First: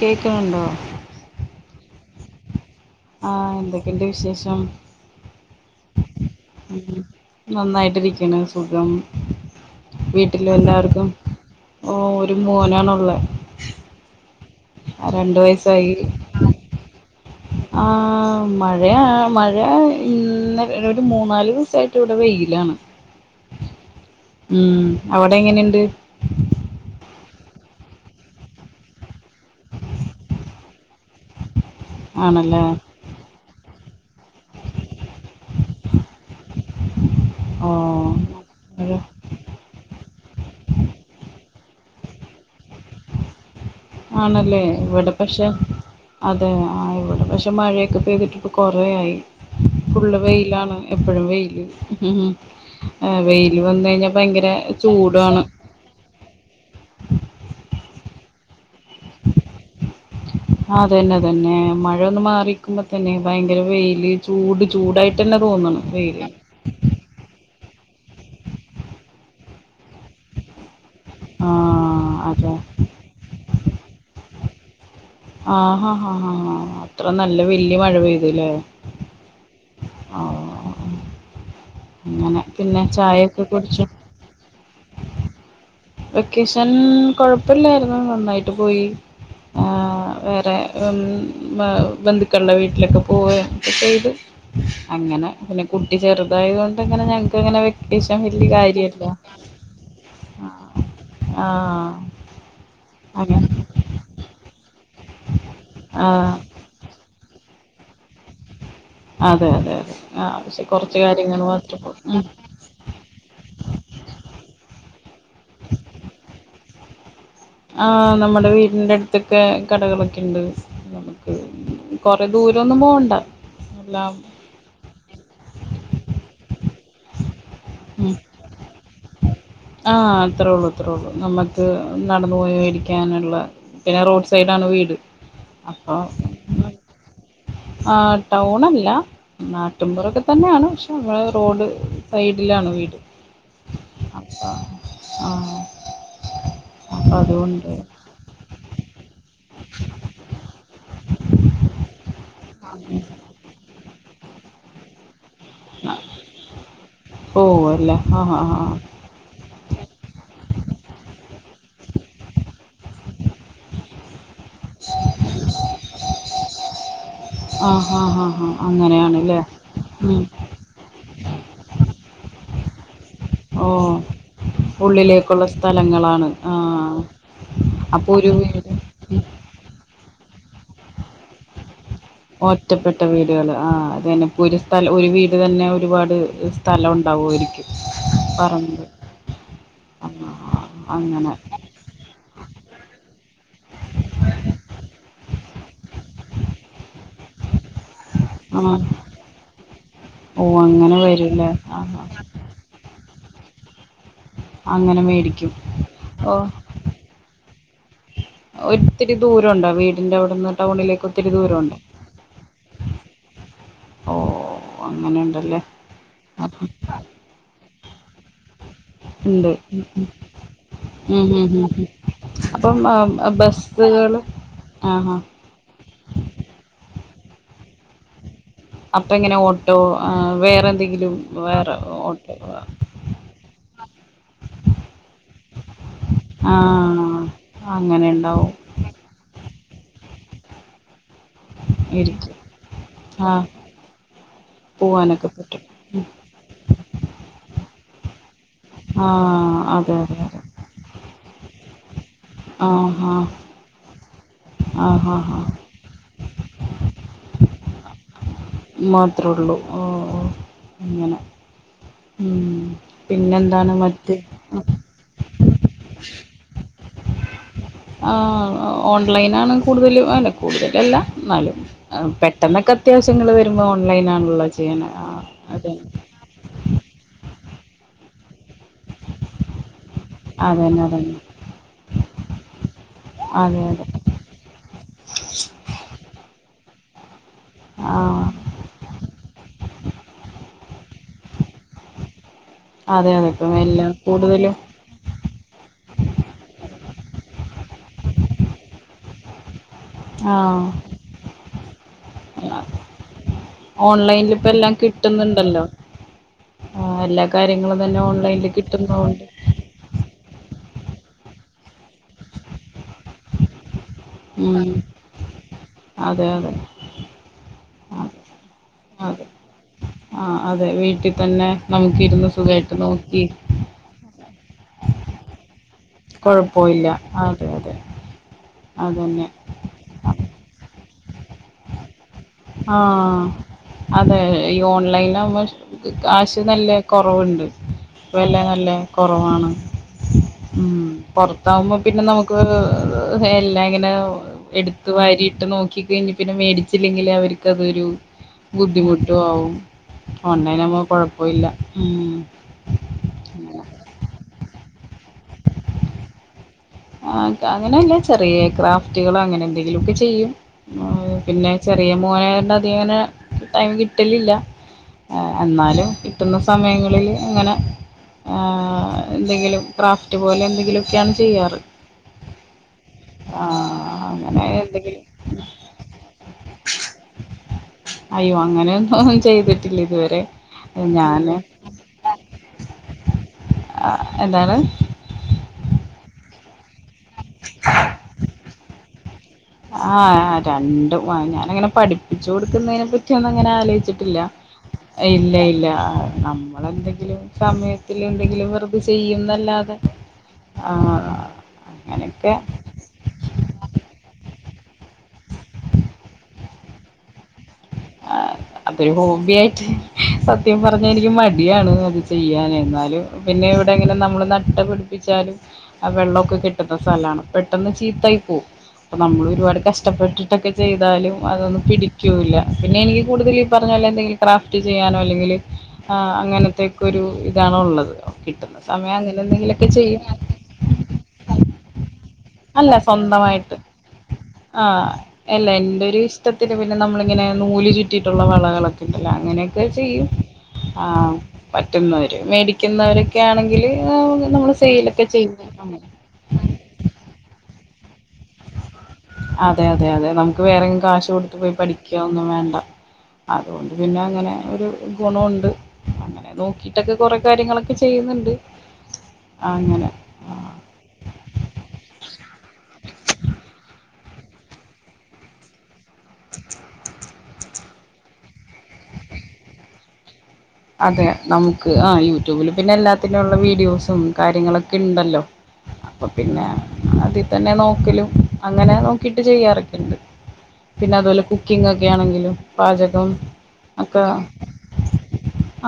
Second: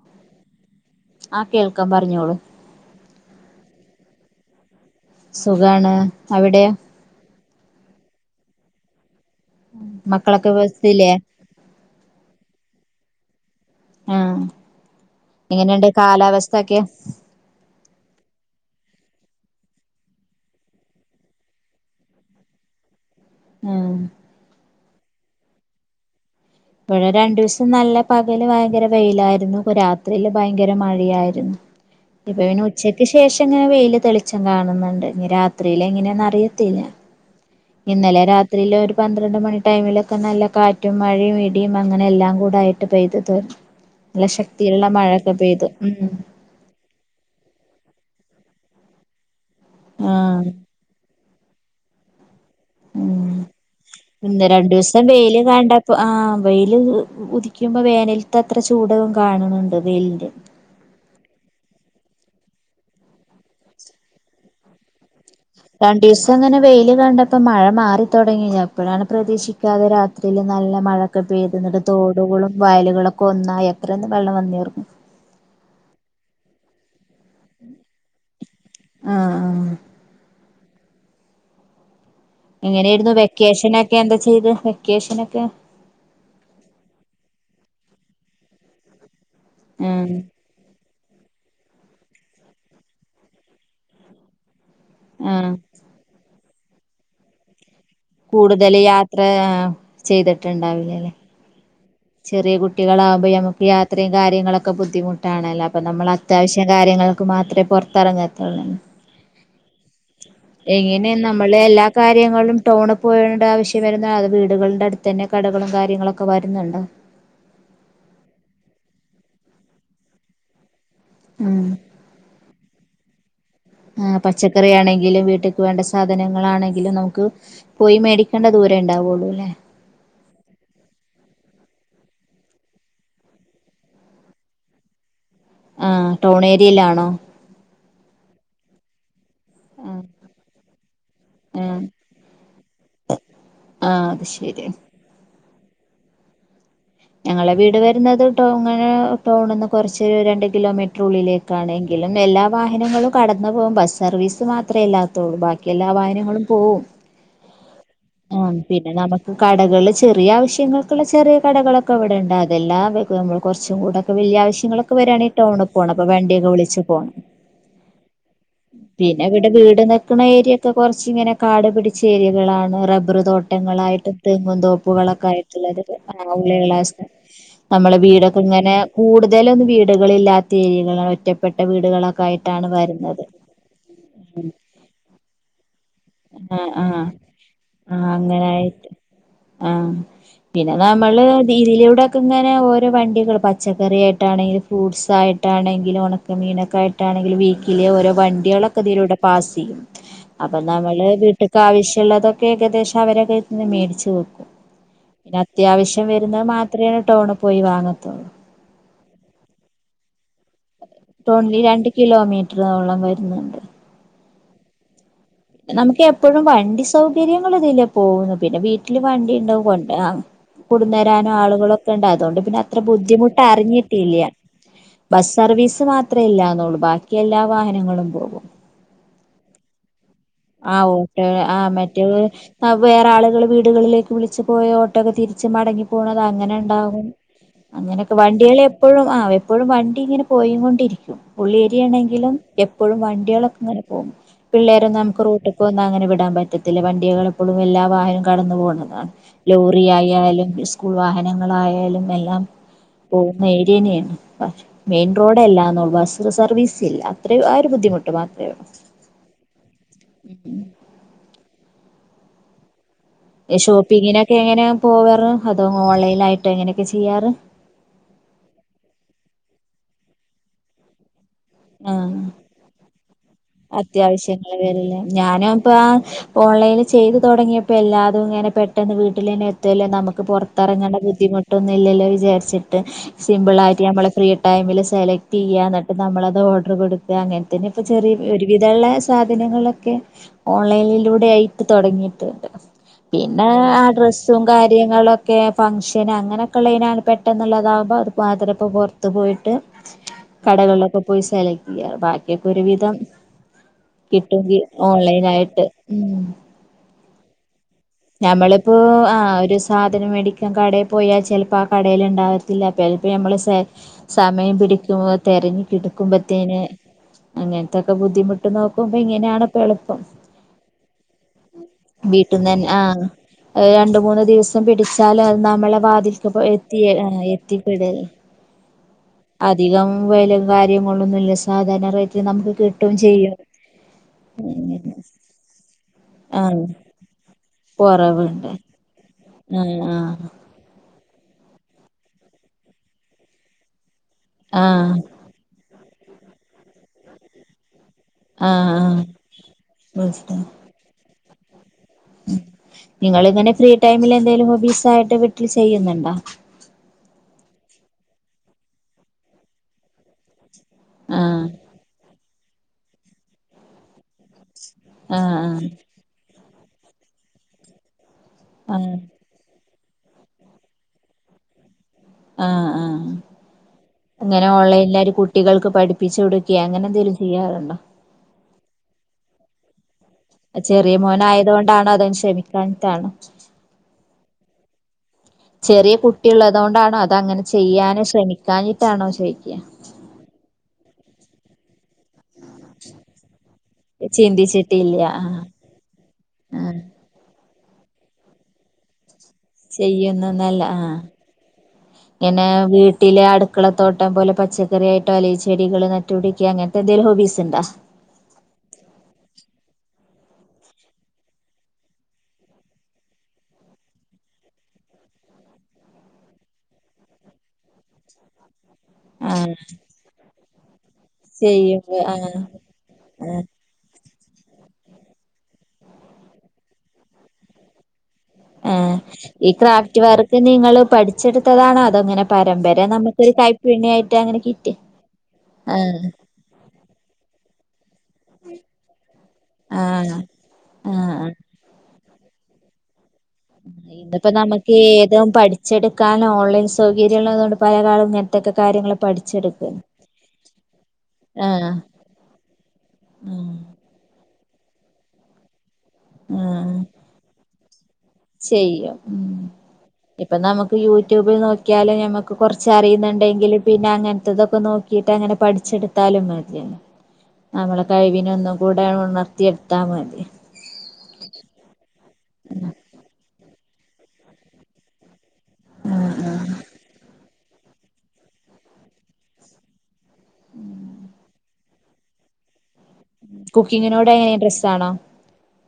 കേക്കണുണ്ടോ? ആ കേൾക്കാം പറഞ്ഞോളൂ. ആഹ് എന്തൊക്കെയണ്ട് വിശേഷം സുഖാണ് അവിടെ? നന്നായിട്ടിരിക്ണ് സുഖം മക്കളൊക്കെ വീട്ടിലും എല്ലാവർക്കും. ബസ്സില്ലേ ഓ ഒരു മോനാണള്ള ആ എങ്ങനെയണ്ട് കാലാവസ്ഥഒക്കെ? ആഹ് മഴ മഴ ഇന്നലെ ഒരു മൂന്നാല് ദിവസായിട്ട് ഇവിടെ വെയിലാണ്. ഉം ഉം അവിടെഎങ്ങനെയുണ്ട്? ഇവിടെ രണ്ടു ദിവസം നല്ല പകല് ഭയങ്കരവെയിലായിരുന്നു രാത്രിയില് ഭയങ്കര മഴയായിരുന്നു. ഇപ്പൊ പിന്നെ ആണല്ലേ ഉച്ച ച്ചക്ക് ശേഷം ഇങ്ങനെ വെയിൽ തെളിച്ചം കാണുന്നുണ്ട് ഇനിരാത്രിയില് എങ്ങനെയന്നഅറിയത്തില്ല. ഓ ഇന്നലെ രാത്രിയില് ഒരു മഴ പന്ത്രണ്ട്മണി ടൈമിലൊക്കെ നല്ല കാറ്റും മഴയു ഇ ടി അങ്ങനെ എല്ലാം കൂടെ ആയിട്ട് പെയ്തുത് നല്ല ശക്തിയുള്ള മഴൊക്കെപെയ്തു ഉ. വിടെ പക്ഷെ മഴയൊക്കെ പെയ്തിട്ട് ഇപ്പോൾ കുറേയായി ഫുള്ള് ആഹ് വെയിലാണ് എപ്പഴും വെയില്‌ ഉം ഉം വെയില് വന്ന് കഴിഞ്ഞാ ഒന്ന് ഭയങ്കര രണ്ടൂസം ചൂടുംആണ്. വെയില് കണ്ടപ്പോ ആഹ് വെയില് ഉ ഉ ഉദിക്കുമ്പോ വേനൽത്തത്രെ ചൂടും കാണ്‌ണ് ണ്ട്‌ വെയിലിന്റെ ആഹ് അത് അന്നെ അത്അന്നെ മഴയൊന്ന് മാറിക്ക്മ്പതന്നെ ഭയങ്കര വെയില്. ചൂട് ചൂടായിട്ടെന്നെ തോന്നണ് വെയില്. രണ്ടീസം അങ്ങനെ വെയില് കണ്ട- ഇപ്പ മഴ മാറി തൊടങ്ങി അപ്പഴാണ് പ്രതീക്ഷിക്കാതെ രാത്രീല് നല്ല മഴ. ക്കെ ആ പെയ്ത്‌ ഇന്ന്ട്ട്തോടുകളും അതെ വയലുകളൊക്കെ ഒന്നായ അത്രെ വള്ളം വന്ന്ഏറും. ആഹ ഹാ ഹാ ഹാാ അത്ര നല്ല വല്ല്യെ മഴ പെയ്തുലേ? ആഹ്. അഹ് ആഹ് അങ്ങനെ എങ്ങനേര്ന്നു കുടിച്ചോ വെക്കേഷനൊക്കെ എന്താ ചെയ്ത് വെക്കേഷനൊക്കെ? വെക്കേഷൻ കൊഴപ്പില്ലായിരുന്നു നന്നായിട്ട് പോയി ആഹ് വേറെ- ഇമ്.. ബ... ബന്ധുക്കൾടെ വീട്ടിലൊക്കെ പോവേം ഒക്കെ ചെയ്തു. അങ്ങനെ ആഹ് പിന്നെ, കുട്ടി ചെറ്തായതോണ്ട് ഇങ്ങനെ ഞങ്ങക്ക്ങ്ങനെ വെ- കൂടുതല് യാത്ര എ ആഹ് ചെയ്തിട്ട്ണ്ടാവില്ലല്ലേ? ആഹ്. ചെറിയ കുട്ടികളാവ്മ്പോ അങ്ങനെ ഞമ്മക്ക് യാത്രേം കാര്യങ്ങളൊക്കെ ബുദ്ധിമുട്ടാണല്ലോ അപ്പൊ ആഹ് നമ്മളത്യാവശ്യ- റ്റം കാര്യങ്ങൾക്കു മാത്രെ പൊറത്തെറങ്ങത്തൊള്ളൂ. അതെ അതെ അതെ ആഹ് പക്ഷെ കൊറച്ച്‌ കാര്യംങ്ങള് മാത്രം ഇം ടൗണ് പോകേണ്ട ആവശ്യം വരുന്ന അത് വീടുകൾടെ അട്ത്തന്നെ കടകളും കാര്യങ്ങളൊക്കെ വര്ന്നുണ്ടോ. ആഹ് നമ്മടെ വീടിന്റെ അടുത്തൊക്കെ കടകളൊക്കിണ്ട്. ഉം എല്ലാം ആഹ് പച്ച- ക്കറിയാണെങ്കിലും വീട്ട്ക്ക് വേണ്ട സാധനങ്ങളാണെങ്കിലും നമുക്ക് പോയി മേടി- ഉം നടക്കേണ്ട ദൂരേ ഇണ്ടാവൊള്ളൂലെ? ആഹ് അത്രേ ഒള്ളു അത്രേ ഒള്ളു നമ്മക്ക് നടന്ന് പോയി മേടിക്കാന്ള്ള- പിന്നെ റോഡ് സൈഡാണ്ട് വീട്. അപ്പൊ ആഹ് ടൗണേര്യേലാണോ? ആഹ്. ടൗണ്ടല്ല- ആ നാട്ടുംപൊറൊക്കതന്നാണ്. പക്ഷെ നമ്മുടെ ആ റോഡ് സൈഡിലാണ് വീട്. ആഹ് അത് അപ്പൊ ശര്യാണ്. ആഹ്. അപ്പൊ ഞങ്ങളെ അതുകൊണ്ട് വീട് വരുന്നത് ട്ടോങ്ങനെ ടൗണ്ന്ന് കൊറച്ച് രണ്ട് കിലോമീറ്റ്ര് ഉള്ളിലേക്കാണ് എങ്കിലും എല്ലാ വാഹനങ്ങളും കടന്ന്പോവും ബസ് സർവീസ് മാത്രേ ഇല്ലാത്തൊള്ളൂ. ബാക്കി എല്ലാ വാഹനങ്ങളും പോവും. ഓഹ് അഹ്‌ല്ലേ ആഹ് ആഹ് ആഹ്. പിന്നെ നമുക്ക് കടകള് ചെറിയ ആവശ്യങ്ങൾക്ക്ള്ളെ ചെറിയ കടകളൊ- ക്കെ ഇവടണ്ട്. അതെല്ലാം വെക്കും നമ്മള് കുറച്ചും കൂടൊക്കെ വല്ല്യെ ആവശ്യ- ങ്ങളൊക്കെ വരാണെങ്കി ടൗണ് പോണം. അപ്പൊ. വണ്ടിയൊക്കെ വിളിച്ച് പോണം. ആഹ് ആഹ് ആഹ് ആഹ് ആഹ് പിന്നെ അങ്ങനെയാണല്ലേ ഇവ്ടെ വീട് നിക്ക്ണ ഉം ഏര്യ- ക്കെ കൊറച്ച് ഇങ്ങനെ കാട് പിടിച്ച ഏര്യകളാണ് റബ്ബറ് തോ- ഓഹ് ട്ടങ്ങളായിട്ടും തെങ്ങും ഉള്ളിലേക്കുള്ള തോപ്പുകളൊക്കായിട്ട്ള്ളെര്ത്. സ്ഥലങ്ങളാണ് ഞങ്ങളെ- ആഹ് നമ്മളെ അപ്പൊ ഒരു വീടൊക്കെ ഇങ്ങനെ- വീട് കൂടുതലും വീടുകളില്ലാത്തേരിയകളാണ് ഒറ്റപ്പെട്ട വീടുകളൊ- ഒറ്റപ്പെട്ട വീട്കള്. ആഹ് അത് തന്നെ ഇപ്പൊ ഒരു സ്ഥല ഒരു വീട് തന്നെ ഒരുപാട്- ആഹ് ആഹ് സ്ഥലോണ്ടാവുആയിരിക്കും. ആഹ് പറമ്പ്. അങ്ങനായിട്ട് ആഹ്. ആ പിന്നെ നമ്മള് അങ്ങനെ ഇതിലൂടൊക്കെ ഇങ്ങനെ ഓരോ വണ്ടികള് പച്ചക്കറിയായിട്ടാണെങ്കിലും, ഫ്രൂട്‌സായിട്ടാണെങ്കിലും, ഒണ- ണക്കമീനൊക്കെ ആയിട്ടാണെങ്കിലും വീക്കിലെ ഓരോ ആ വണ്ട്യാളൊക്കെ ഇതിലൂടെ പാസ യ്യും. ഓ അങ്ങനെ നമ്മളെ വരൂല്ലേ വീട്ട്ക്ക് ആ ആവശ്യള്ളതൊക്കെ ഏകദേശം അവരെ കയ്യ് നിന്ന് മേടിച്ച്‌ വെക്കും. അങ്ങനെ പിന്നെ മേടിക്കും അത്യാവശ്യം ഓ വരുന്നത് മാത്രോയണ് ടനണ് പോയി വാങ്ങത്തുള്ളൂ. ഒത്തിരി ദൂരണ്ടോ വീടിന്റെ അവിടന്ന്? ടനണ്ലി രണ്ട് കിലോമീറ്ററോളം വരുന്നുണ്ട്. ഓഓഹ് അങ്ങനെ നമുക്ക് എപ്പോഴും വണ്ടി സൗകര്യങ്ങൾ ഇതിലെ പോകുന്നു പിന്നെ പി ട്ടില് വണ്ടി ഉണ്ട് ണ്ടാവും കൊണ്ട് ആഹ് ഉം ഉം കൊട്ന്നരാനോ ഉം ഉം. ആളുകളൊക്കെ ണ്ട് അതോണ്ട് പിന്നെ അപ്പം അത്ര ബുദ്ധിമുട്ട് അറിഞ്ഞിട്ടില്ല. ആഹ് ആഹ് ബസ്സ് സർവീസ് മാത്രേ ഇല്ലാന്നുള്ളൂ ബാക്കി എല്ലാ വാഹനങ്ങളും പോകും. അപ്പ എങ്ങനെ ഓട്ടോ ആഹ് വ് ആഹ് ഓട്ടോ ആഹ് മറ്റേ വേ ആഹ് വേറെ ആളുകൾ വീടുകളിലേക്ക് വിളിച്ച് പോയ ഓ ട്ടൊക്കെ തിരിച്ച് മടങ്ങി പോണത് അങ്ങനെ ണ്ടാകും ആഹ് അങ്ങനെ അങ്ങനെയൊക്കെ ഉണ്ടാവും വണ്ടികള് എപ്പഴും ആഹ് എപ്പഴും വണ്ടി ഇങ്ങനെ പോയിങ്ങോണ്ടിരിക്കും. പുള്ളേരിയാണെങ്കിലും ഇരിക്കും എപ്പഴും ആഹ് വണ്ടികളക്കെ ഇങ്ങനെ പോകും. പിള്ളേരെ ന്നും പോവാനൊക്കെ ഇപ്പോ പറ്റും ഒന്ന അങ്ങനെ വിടാൻ പറ്റത്തില്ല വണ്ടികളെ എപ്പളും എല്ലാ വാഹനും കടന്നു പോണ ആഹ് ലോറി അതെ അതെ അതെ യായാലും സ്കൂൾ വാഹനങ്ങളായാലും എല്ലാം ആഹ് ആഹ് പോകുന്ന ഏരിയനെയാണ് പക്ഷെ ആഹ് മെയിൻ ആഹ് ആഹ് റോഡല്ലാന്നോ ബസ്സ് സർവീസ് ഇല്ല അത്ര ആഹ് ഒരു ബുദ്ധിമുട്ട് മാത്രള്ളൂ. മാത്രേ ഉള്ളൂ ഓഹ് ഓഹ് ഉം അങ്ങനെ ഉം പിന്നെ എന്താണ് മറ്റേ? പോവ്റ് അതോ ഓൺലൈനായിട്ട് എങ്ങനെയൊക്കെ ചെയ്യാറ്? ഓൺലൈനാണ് കൂടുതലും അല്ല കൂടുതല അല്ല ന്നാലും ഹ് ആഹ് പെട്ടെന്നൊക്കെ അത്യാവശ്യങ്ങൾ വരുമ്പോ ഓൺലൈനാണുള്ളത് അത്യാവശ്യങ്ങള് ചെയ്യണ ആഹ് അതെ ഓലൈനിൽ ചെയ്ത് തൊടങ്ങിയപ്പേ എല്ലാതും ഇങ്ങനെ പെട്ടെന്ന് വീട്ടിലെന്നെത്തല്ലോ ന്ന നമ് അതന്നെ പൊർത്തർങ്ങേണ്ട അതന്നെ ബുദ്ധിമുട്ടൊന്നും ഇല്ലല്ലോ വിചാരിച്ചിട്ട് സിമ്പിൾ അതെ ആയിട്ട് അതെ നമ്മളെ ഫ്രീ ടൈമിൽ സെലക്ട് യ്യാ ന്നട്ട് നമ്മളത് ഓർഡർ കൊടു ക്ക അങ്ങൻ തന്നെ ഇപ്പൊ ചെറിയ ആഹ് ഒരു വിധള്ള സാധനങ്ങളൊക്കെ ഓൺലൈനിലൂടെ ആയിട്ട് തൊടങ്ങിയിട്ട് അതെ അതെ പിന്നെ ഇപ്പം എല്ലാം ആഹ് ഡ്രസ്സും കൂടുതലും കാര് ര്യങ്ങളൊക്കെ ഫങ്ഷൻ അങ്ങനെയൊക്കെ ള്ളേനാണ് പെട്ടെന്നുള്ളതാക്മ്പോ അത് പാത് രപ്പൊ പൊർത്ത് പോയിട്ട് ആഹ് കടകളിലൊക്കെ പോയി സെലക്ട് യ്യാ ബാക്കിയൊക്കെ ഒരുവിധം ഓൺലൈനിൽ ഇപ്പ കിട്ടുംങ്കി എല്ലാം ഓൺലൈനായിട്ട് കിട്ടുന്നുണ്ടല്ലോ ഉം ആഹ് എല്ലാ കാര്യങ്ങളും തന്നെ ഓൺലൈനിൽ കിട്ടുന്നോ ആഹ് ഒരു സാധനം മേടിക്കാൻ കടേ പോയാ ചെൽപ്പോ ആഹ് കടേൽ ണ്ടാവത്തില്ല. പെൽപ്പ ഞമ്മള് സേ സമയം ഉം പിടിക്കുമ്പോ തെരഞ് അതെ അതെ കിടുക്കുമ്പത്തേന് അങ്ങൻത്തൊക്കെ അതെ ബുദ്ധിമുട്ട് നോ ക്ക്മ്പോ അതെ ഇങ്ങനെയാണ് ആഹ് അതെ വീട്ട് തന്നെ നമുക്ക് ഇര്ന്ന് സുഖായിട്ട് നോക്കി. അഹ് രണ്ട്, മൂന്ന് ദിവസം പിടിച്ചാലഹ് നമ്മളെ വാതിൽക്ക് പ്പ കൊഴപ്പവില്ല എത്തിയ അതെ അതെ എത്തിപ്പെടൽ [unintelligible] അധികം വെലം കാര്യങ്ങളൊന്നുംല്ല സാധാരണ റേറ്റില് നമുക്ക് കിട്ടും ആഹ് ചെയ്യും. അതെ ഈ അങ്ങനെ ഓൺലൈൻ ആവുമ്പോ കാശ് നല്ല കൊറവ്ണ്ട്. പൊറവ്ണ്ട് കൊറവാണ്. ഉം പൊറത്താവുമ്പോ പിന്നെ നമുക്ക് എല്ലാം ഇങ്ങനെ ആ എട്ത്ത് ആ വാരി ഇട്ട് നോക്കി കഴിഞ്ഞ് പിന്നെ മേടിച്ചില്ലെങ്കിൽ അവർക്ക് അതൊരു ആഹ് ആഹ് ബുദ്ധിമുട്ടും ആവും മനസ്സിലായി ഓൺലൈന ആവുമ്പോ അഹ് കൊഴപ്പല്ല ഉം നിങ്ങൾങ്ങനെ ഫ്രീ ടൈമിൽ എന്തെലും ഹോബീസ് ആയിട്ട് വീട്ട്ൽ ചെയ്യ്ന്നുണ്ടോ? ആഹ് അങ്ങനെയല്ല ചെറിയേ ക്രാഫ്റ്റുകളോ അങ്ങനെ എന്തെങ്കിലു ഒക്കെ ചെയ്യും. ആഹ് പിന്നെ ചെറിയ മോനായിരുണ്ട് അധിക ങ്ങനെ ടൈം കിട്ടലില്ല. ആഹ് ആഹ് എന്നാലും കിട്ടുന്ന സമയങ്ങളിൽ അങ്ങനെ ആഹ് അഹ് എന്തെങ്കിലും ക്രാഫ്റ്റ് പോലെ എന്തെങ്കിലുക്കെയാണ് ചെയ്യാറ്. ആഹ് ആഹ് ആഹ് അങ്ങനെ എന്തെങ്കിലും ഓൺലൈനിലാര് കുട്ടികൾക്ക് പഠിപ്പിച്ചു കൊടുക്ക്യേ അങ്ങനെ എന്തെിലും ചെയ്യാറുണ്ടോ? അയ്യോ അങ്ങനെയൊന്നും ചെയ്തിട്ടില്ല ഇതുവരെ ചെറിയ മോൻ ഞാന് ആയത് കൊണ്ടാണോ അതിന് ക്ഷമിക്കാനട്ടാണോ? എന്താണ്? ചെറിയ കുട്ടിയള്ളതുകൊണ്ടാണോ അത് അങ്ങനെ ചെയ്യാനോ ശ്രമിക്കാനിട്ടാണോ ചോദിക്ക്യാ ആഹ് രണ്ടും ഞാനങ്ങനെ പഠി പിച്ചു കൊടുക്കുന്നതിനെ പറ്റി ഒന്നും അങ്ങനെ ആലോചിച്ചിട്ടില്ല ചിന്തിച്ചിട്ടില്ല ഇല്ല ആഹ് ഇല്ല. നമ്മള് ആഹ് എന്തെങ്കിലും സമയത്തിന് എന്തെങ്കിലും വെറ് ഇത് ചെയ്യുന്നല്ലാതെ ചെയ്യുന്നന്നല്ല ആ ആഹ് അങ്ങനെക്കെ കുട്ടില അടുക്കള തോട്ടം പോലെ പച്ചക്കറി ആയിട്ടോ അല്ലെങ്കിൽ ചെടികൾ നട്ടുപടിക്കുക അങ്ങനത്തെ എന്തെങ്കിലും ഹോബീസ് ഉണ്ടോ? ആഹ് ല്ല. അതൊരു ഹോബി ആയിട്ട് സത്യം പറഞ്ഞാ എനിക്ക് മടിയാണ് അത് ചെയ്യാന് എന്നാലും പിന്നെ ഇവിടെ എങ്ങനെ നമ്മള് നട്ട് പിടിപ്പിച്ചാലും ആഹ് വെള്ളമൊക്കെ കെട്ടുന്ന സ്ഥലാണ് പെട്ടെന്ന് ചീത്തായി പോവും. അപ്പം നമ്മൾ ആഹ് ഒരുപാട് കഷ്ടപ്പെട്ടിട്ടൊക്കെ ചെയ്താലും അതൊന്നും ചെയ്യുമ്പോ പിടിക്കൂല്ല ആഹ് പിന്നെ എനിക്ക് കൂടുതൽ ആഹ് പ നല്ലേ എന്തെങ്കിലും ക്രാഫ്റ്റ് ചെയ്യാനോ അല്ലെങ്കിൽ അ അങ്ങനെത്തെക്കെ ഒരു ഇതാണ് ഉള്ളത്. കിട്ടുന്ന സമയം അങ്ങനെ എന്തെങ്കിലുക്കെ ചെയ്യാ ത് നിങ്ങള് പഠിച്ചെടുത്തതാണോ അതങ്ങനെ അല്ല പരമ്പര നമുക്കൊരു സ്വന്തമായിട്ട് കൈപ്പുണ്ണ്യിട്ട് അങ്ങനെ കിട്ടി ആഹ്. ട്ടത്തിന് പിന്നെ നമ്മളിങ്ങനെ നൂല് ചു റ്റിയിട്ടുള്ള വളകളൊക്കെ ഉണ്ടല്ലോ അങ്ങനെയൊക്കെ ചെയ്യും ആഹ് ആഹ്. പറ്റുന്നവര് മേടിക്കുന്നവരൊക്കെ ആണെങ്കില് നമ്മള് സെയ്‌ലൊക്കെ ചെയ്യുന്നു അങ്ങ ക്കാനം ഓൺലൈൻ സൗകര്യ ഉള്ളതുകൊണ്ട് പലകാലുംഇങ അതെ അതെ അതെ നമുക്ക് വേറെങ്കിലും കാശ് കൊടുത്ത് പോയി ആഹ് പഠിക്ക ഒന്നും വേണ്ട. ആഹ് അതൊണ്ട് അത് പിന്നെ അങ്ങനെ ഒരു ഗുണമുണ്ട് അങ്ങനെ ആഹ് നോക്കിയിട്ടൊക്കെ കുറേ കാര്യങ്ങളൊക്കെ ചെയ്യുന്നുണ്ട്. ചെയ്യും ഉം അങ്ങനെ ഇപ്പൊ നമുക്ക് യൂട്യൂബിൽ നോക്കിയാല് ഞമ്മക്ക് കുറച്ച് അറിയുന്നുണ്ടെങ്കിലിൽ പിന്നെ അങ്ങനത്തതൊക്കെ നോക്കി ക്കീട്ടങ്ങനെ പഠിച്ചെടുത്താലും മതിന്ന്. നമ്മളെ കഴിവിനെ ഒന്നും കൂടെ ഉണർത്തി എടുത്താ മതി. അതെ നമുക്ക് ആഹ് യൂട്യൂബില് പിന്നെ എല്ലാത്തിനുംള്ള വീഡിയോസും കാര്യങ്ങളൊക്കെണ്ടല്ലോ? അപ്പൊ ഉം ഉം പിന്നെ ആതി തന്നെ നോക്കലും അങ്ങനെ നോക്കിട്ട് ചെയ്യാറൊക്കെണ്ട്. പിന്നെ അതുപോലെ കുക്കിംഗ് ഒക്കെ ആണെങ്കിലും പാചകം ഒക്കെ. ഡ്രസ്സ് ആണോ?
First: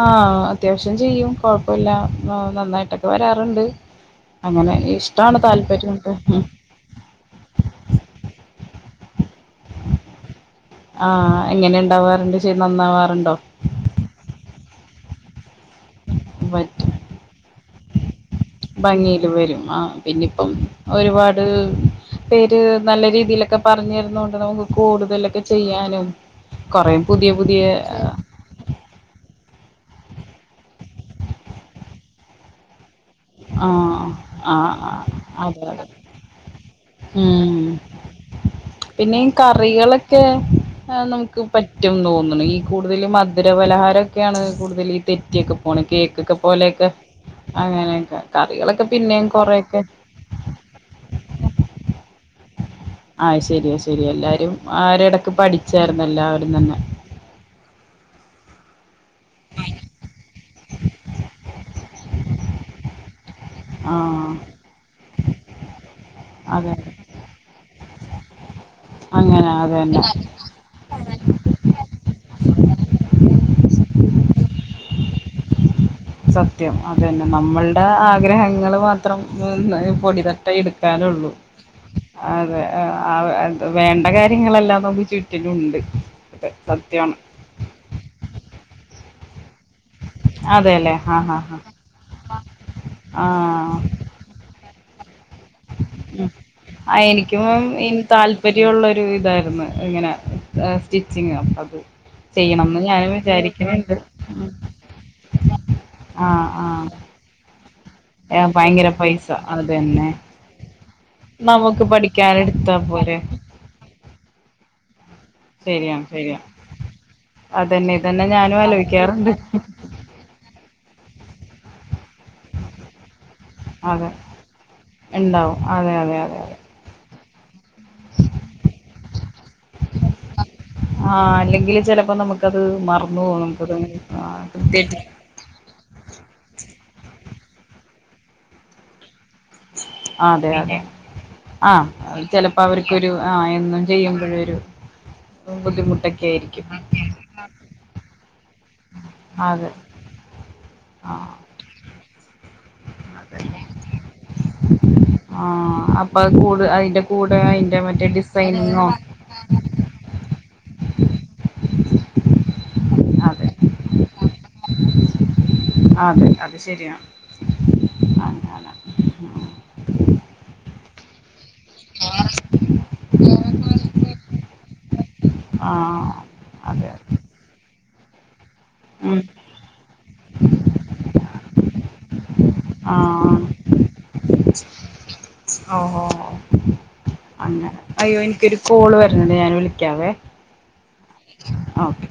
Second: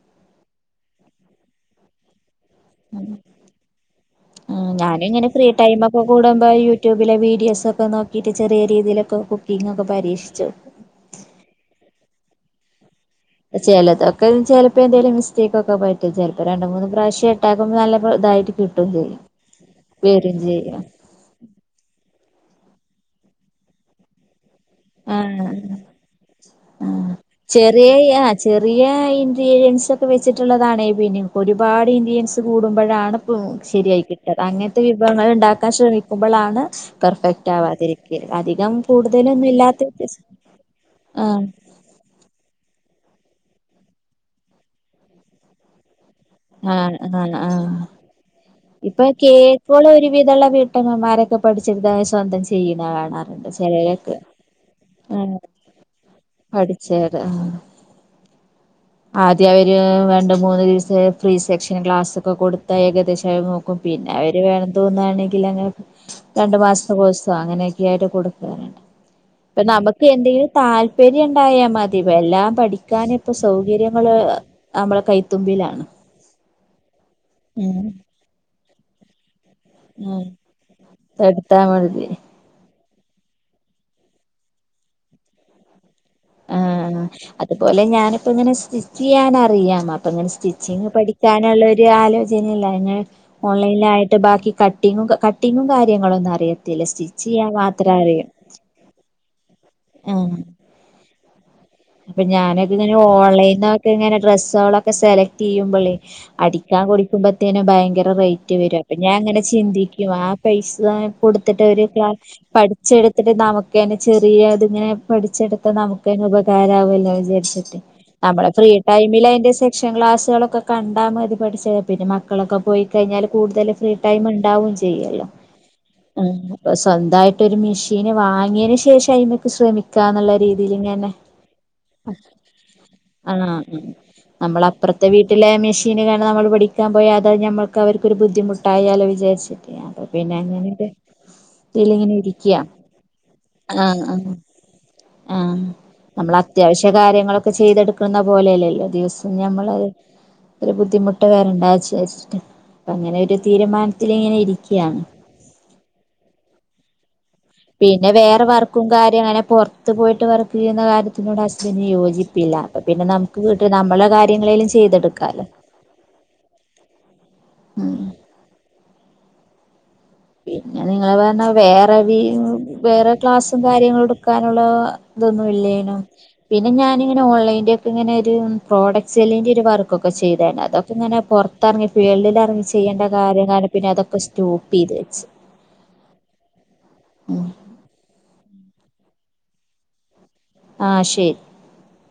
ആഹ് അത്യാവശ്യം ചെയ്യും കൊഴപ്പല്ല. നന്നായിട്ടൊക്കെ വരാറുണ്ട് അങ്ങനെ ഞാനും ഇങ്ങനെ ഇഷ്ടാണ് ഫ്രീ ടൈം താല്പര്യം ഒക്കെ ണ്ട്. കൂടുമ്പോ യൂട്യൂബിലെ വീഡിയോസൊക്കെ നോക്കിയിട്ട് ചെറിയ രീതിയിലൊക്കെ കുക്കിങ്ങൊക്കെ പരീക്ഷിച്ചു. ആഹ് എങ്ങനെ ഉണ്ടാവാറുണ്ട് ചെയ് നന്നാവാറുണ്ടോ? ചെലതൊക്കെ ചെലപ്പോ എന്തേലും മിസ്റ്റേക്കൊക്കെ പറ്റ് ചെലപ്പോ രണ്ട് മൂന്ന് പറ്റും പ്രാവശ്യം ഇട്ടാക്കുമ്പോ നല്ല ഇതായിട്ട് കിട്ടും ചെയ്യും ഭംഗിയില് വരും ആ വരയും പിന്നിപ്പം ചെയ്യാം ഒരുപാട് പേര് നല്ല രീതിയിലൊക്കെ പറഞ്ഞു തരുന്നൊണ്ട് നമക്ക് കൂടുതലൊക്കെ ആഹ് ചെയ്യാനും കൊറേ ആഹ് പുതിയ പുതിയ ചെറിയ ആഹ് ചെറിയ ഇൻഗ്രീഡിയൻസ് ഒക്കെ വെച്ചിട്ടുള്ളതാണെ പിന്നെ ഒരുപാട് ഇൻഗ്രീഡിയൻസ് കൂടുമ്പോഴാണ് ആ ശരിയായി കിട്ടത് ആ അങ്ങനത്തെ ആ വിഭവങ്ങ അതെ ഉണ്ടാക്കാൻ അതെ ശ്രമിക്കുമ്പോളാണ് പെർഫെക്റ്റ് ഉം ആവാതിരിക്ക അധികം കൂടുതലൊന്നും ഇല്ല ളെക്കെ നമുക്ക് പറ്റ് റ്റും തോന്നുണ് ഈ കൂടുതൽ മധുരപലഹാരംക്കെയാണ് കൂടുതൽ ഈ തെറ്റിയൊക്കെ പോണേ കേക്കൊക്കെ പോലെയൊക്കെ ആഹ് ആഹ് ആഹ് അങ്ങനെയൊക്കെ കറികളൊക്കെ പിന്നെയും കൊറേ ഒക്കെ. ഒരു വിധള്ള വീട്ടമ്മമാരൊക്കെ പഠിച്ചെടുത സ്വന്തം ചെയ്യുന്നതാണ് ആഹ് ശരിയാ ശരിയാ എല്ലാരും ആരിടക്ക് പഠിച്ചായിർന്നല്ലാ. പഠിച്ചത് ആദ്യം അവര് രണ്ട് മൂന്ന് ദിവസം ഫ്രീ സെക്ഷന് ക്ലാസ് ഒക്കെ കൊടുത്ത ഏകദേശം പിന്നെ ആ അവര് വേണ തോന്നയാണെങ്കിൽ അങ്ങ രണ്ടു അതെ മാസത്തെ കോഴ്സ് അങ്ങനെയൊക്കെ ആയിട്ട് കൊടുക്കാനുണ്ട് അങ്ങനെ ഇപ്പൊ അതന്നെ നമുക്ക് എന്തെലും താല്പര്യം ഉണ്ടായാ മതി എല്ലാം പഠിക്കാൻ ഇപ്പ സൗകര്യങ്ങള് നമ്മളെ കൈത്തുമ്പിലാണ്. സത്യം അത് തന്നെ ഉം നമ്മളുടെ ആഗ്രഹങ്ങൾ മാത്രം. ത്രം പൊടി ഉം തട്ട എടുക്കാനുള്ളൂ. എടുത്താ മതി അതെ ആ ആഹ് വേണ്ട കാര്യങ്ങളെല്ലാം നമുക്ക് ചുറ്റിലുണ്ട്. ആഹ് സത്യമാണ് അതുപോലെ ഞാനിപ്പോ ഇങ്ങനെ സ്റ്റിച്ച് ചെയ്യാൻ അറിയാം. അപ്പ ഇങ്ങനെ സ്റ്റിച്ചിങ് അതെല്ലേ ആ ആ ആ പഠിക്കാനുള്ള ഒരു ആലോചനല ആ ഓൺലൈനിലായിട്ട് ബാക്കി ക ട്ടിങ്ങും കട്ടിങ്ങും കാര്യങ്ങളും ഉം. ഒന്നും അറിയത്തില്ല സ്റ്റിച്ച് ചെയ്യാൻ മാത്രം അറിയും താല്പര്യം ഉള്ള ഒരു ഇതായിരുന്നു ഇങ്ങനെ ആഹ് സ്റ്റിച്ചിങ് അത് അപ്പൊ ഞാനൊക്കെ ചെയ്യണംന്ന് ഇങ്ങനെ ഞാനും ഓൺലൈനിലൊക്കെ വിചാരിക്കുന്നുണ്ട് ഇങ്ങനെ ഡ്രസ്സുകളൊക്കെ സെലക്ട് ചെയ്യുമ്പോളേ ആ ആ അടിക്കാൻ കു തുമ്പത്തേനെ ഭയങ്കര ഏ, റൈറ്റ് വരും ഭയങ്കര അപ്പോ പൈസ ഞാൻങ്ങനെ അതന്നെ ചിന്തിക്കും ആ പൈസ നമുക്ക് കൊടുത്തിട്ട് പഠിക്കാനെടുത്താ പോരെ പഠിച്ചെടുത്തിട്ട് നമുക്കന്നെ ചെറിയ അതിങ്ങനെ പഠിച്ചെടുത്താൽ ശരിയാണ് നമുക്ക് തന്നെ ശരിയാണ് ഉപകാരമാവല്ലോ വിചാരിച്ചിട്ട് അതന്നെ ഇതന്നെ നമ്മെടെ ഞാനും ഫ്രീ ടൈമിൽ ആലോചിക്കാറുണ്ട് അതിന്റെ സെക്ഷ ക്ഷൻ ക്ലാസുകളൊക്കെ കണ്ടാൽ മതി പഠിച്ചത് പിന്നെ മക്കളൊക്കെ പോയി കഴിഞ്ഞാൽ കൂടുതൽ ഫ്രീ അതെ ടൈം ഉണ്ടാവും ചെയ്യല്ലോ ഉണ്ടാവും അതെ അതെ അതെ ആഹ് അതെ പ്പോ സ്വന്തമായിട്ട് ഒരു മെഷീന് വാങ്ങിയതിന് ശേഷം അതിനൊക്കെ ശ്രമിക്കാന്നുള്ള രീതിൽ ഇങ്ങനെ ആ അല്ലെങ്കിൽ ചിലപ്പോ നമുക്കത് മറന്നു പോകും ആഹ് നമുക്കത് നമ്മള കൃത്യായിട്ട് അപ്പുറത്തെ വീട്ട വീട്ടില മെഷീന് കാരണം നമ്മൾ പഠിക്കാൻ പൊയ അത്‌ നമ്മൾക്ക് അവർക്കൊരു ബുദ്ധിമുട്ടായാലോ വിചാർച് അപ്പൊ പിന്നെ അങ്ങന് ആഹ ചിലപ്പോ അവർക്കൊരു ആ എന്നും ആഹ് ആഹ് ചെയ്യുമ്പോഴരു ആഹ് നമ്മൾ അത്യാവശ്യ കാര്യങ്ങളൊക്കെ ചെയ്തടുക്ക ക്കുന്ന പോലെല്ലല്ലോ ദിവസം അതെ ഞമ്മൾത് ഒരു ആ ബുദ്ധിമുട്ടുവരണ്ട വിചാരിച്ചിട്ട് അപ്പൊ അങ്ങനെ ഒരു തീരുമാനത്തിൽ ഇങ്ങനെ ഇരിക്കുകയാണ് ആഹ് അപ്പൊ കൂടെ അതിന്റെ കൂടെ അതിന്റെ മറ്റേ ഡിസൈനിങ്ങോ ങ്ങനെ പുറത്തു ത്ത് പോയിട്ട് വർക്ക് ചെയ്യുന്ന കാര്യത്തിനോട് ഹസ്ബന്റിന് യോജിപ്പില്ല അപ്പ പിന്നെ നമുക്ക് അതെ വീട്ട് നമ്മള കാര്യങ്ങളേല്ലാം ചെയ്തിട്ട് എടക്കാലോ അതെ അത് ശരിയാണ് ഉം അങ്ങനെ പിന്നെ നിങ്ങള് പറഞ്ഞ വേറെ വേറെ ക്ലാസ്സും കാര്യങ്ങളും എടുക്കാനുള്ള ആ ഇതൊന്നുംല്ലേനോ പിന്നെ അതെ അതെ ഞാനിങ്ങനെ ഓൺലൈന്റെ ഇങ്ങനെ ഒരു പ്രോഡക്റ്റ് ഉം സെല്ലിൻ്റെ ഒരു വർക്കൊക്കെ ചെയ്തട്ടുണ്ട് അതൊക്കെ ഇങ്ങനെ പുറത്തിറങ്ങി ഫീൽഡിൽ ചെയ്യേണ്ട കാര്യം കാരണം പിന്നെതൊക്കെ സ്റ്റോപ്പ് ചെയ്ത് വെച്ച് ആഹ് ആഹ് ഓഹോ ഉം അങ്ങനെ അയ്യോ എനിക്കൊരു കാൾ വരുന്നുണ്ട് ഞാൻ വിളിക്കാവേ ആഹ് ശരി. ആഹ് ഓക്കെ.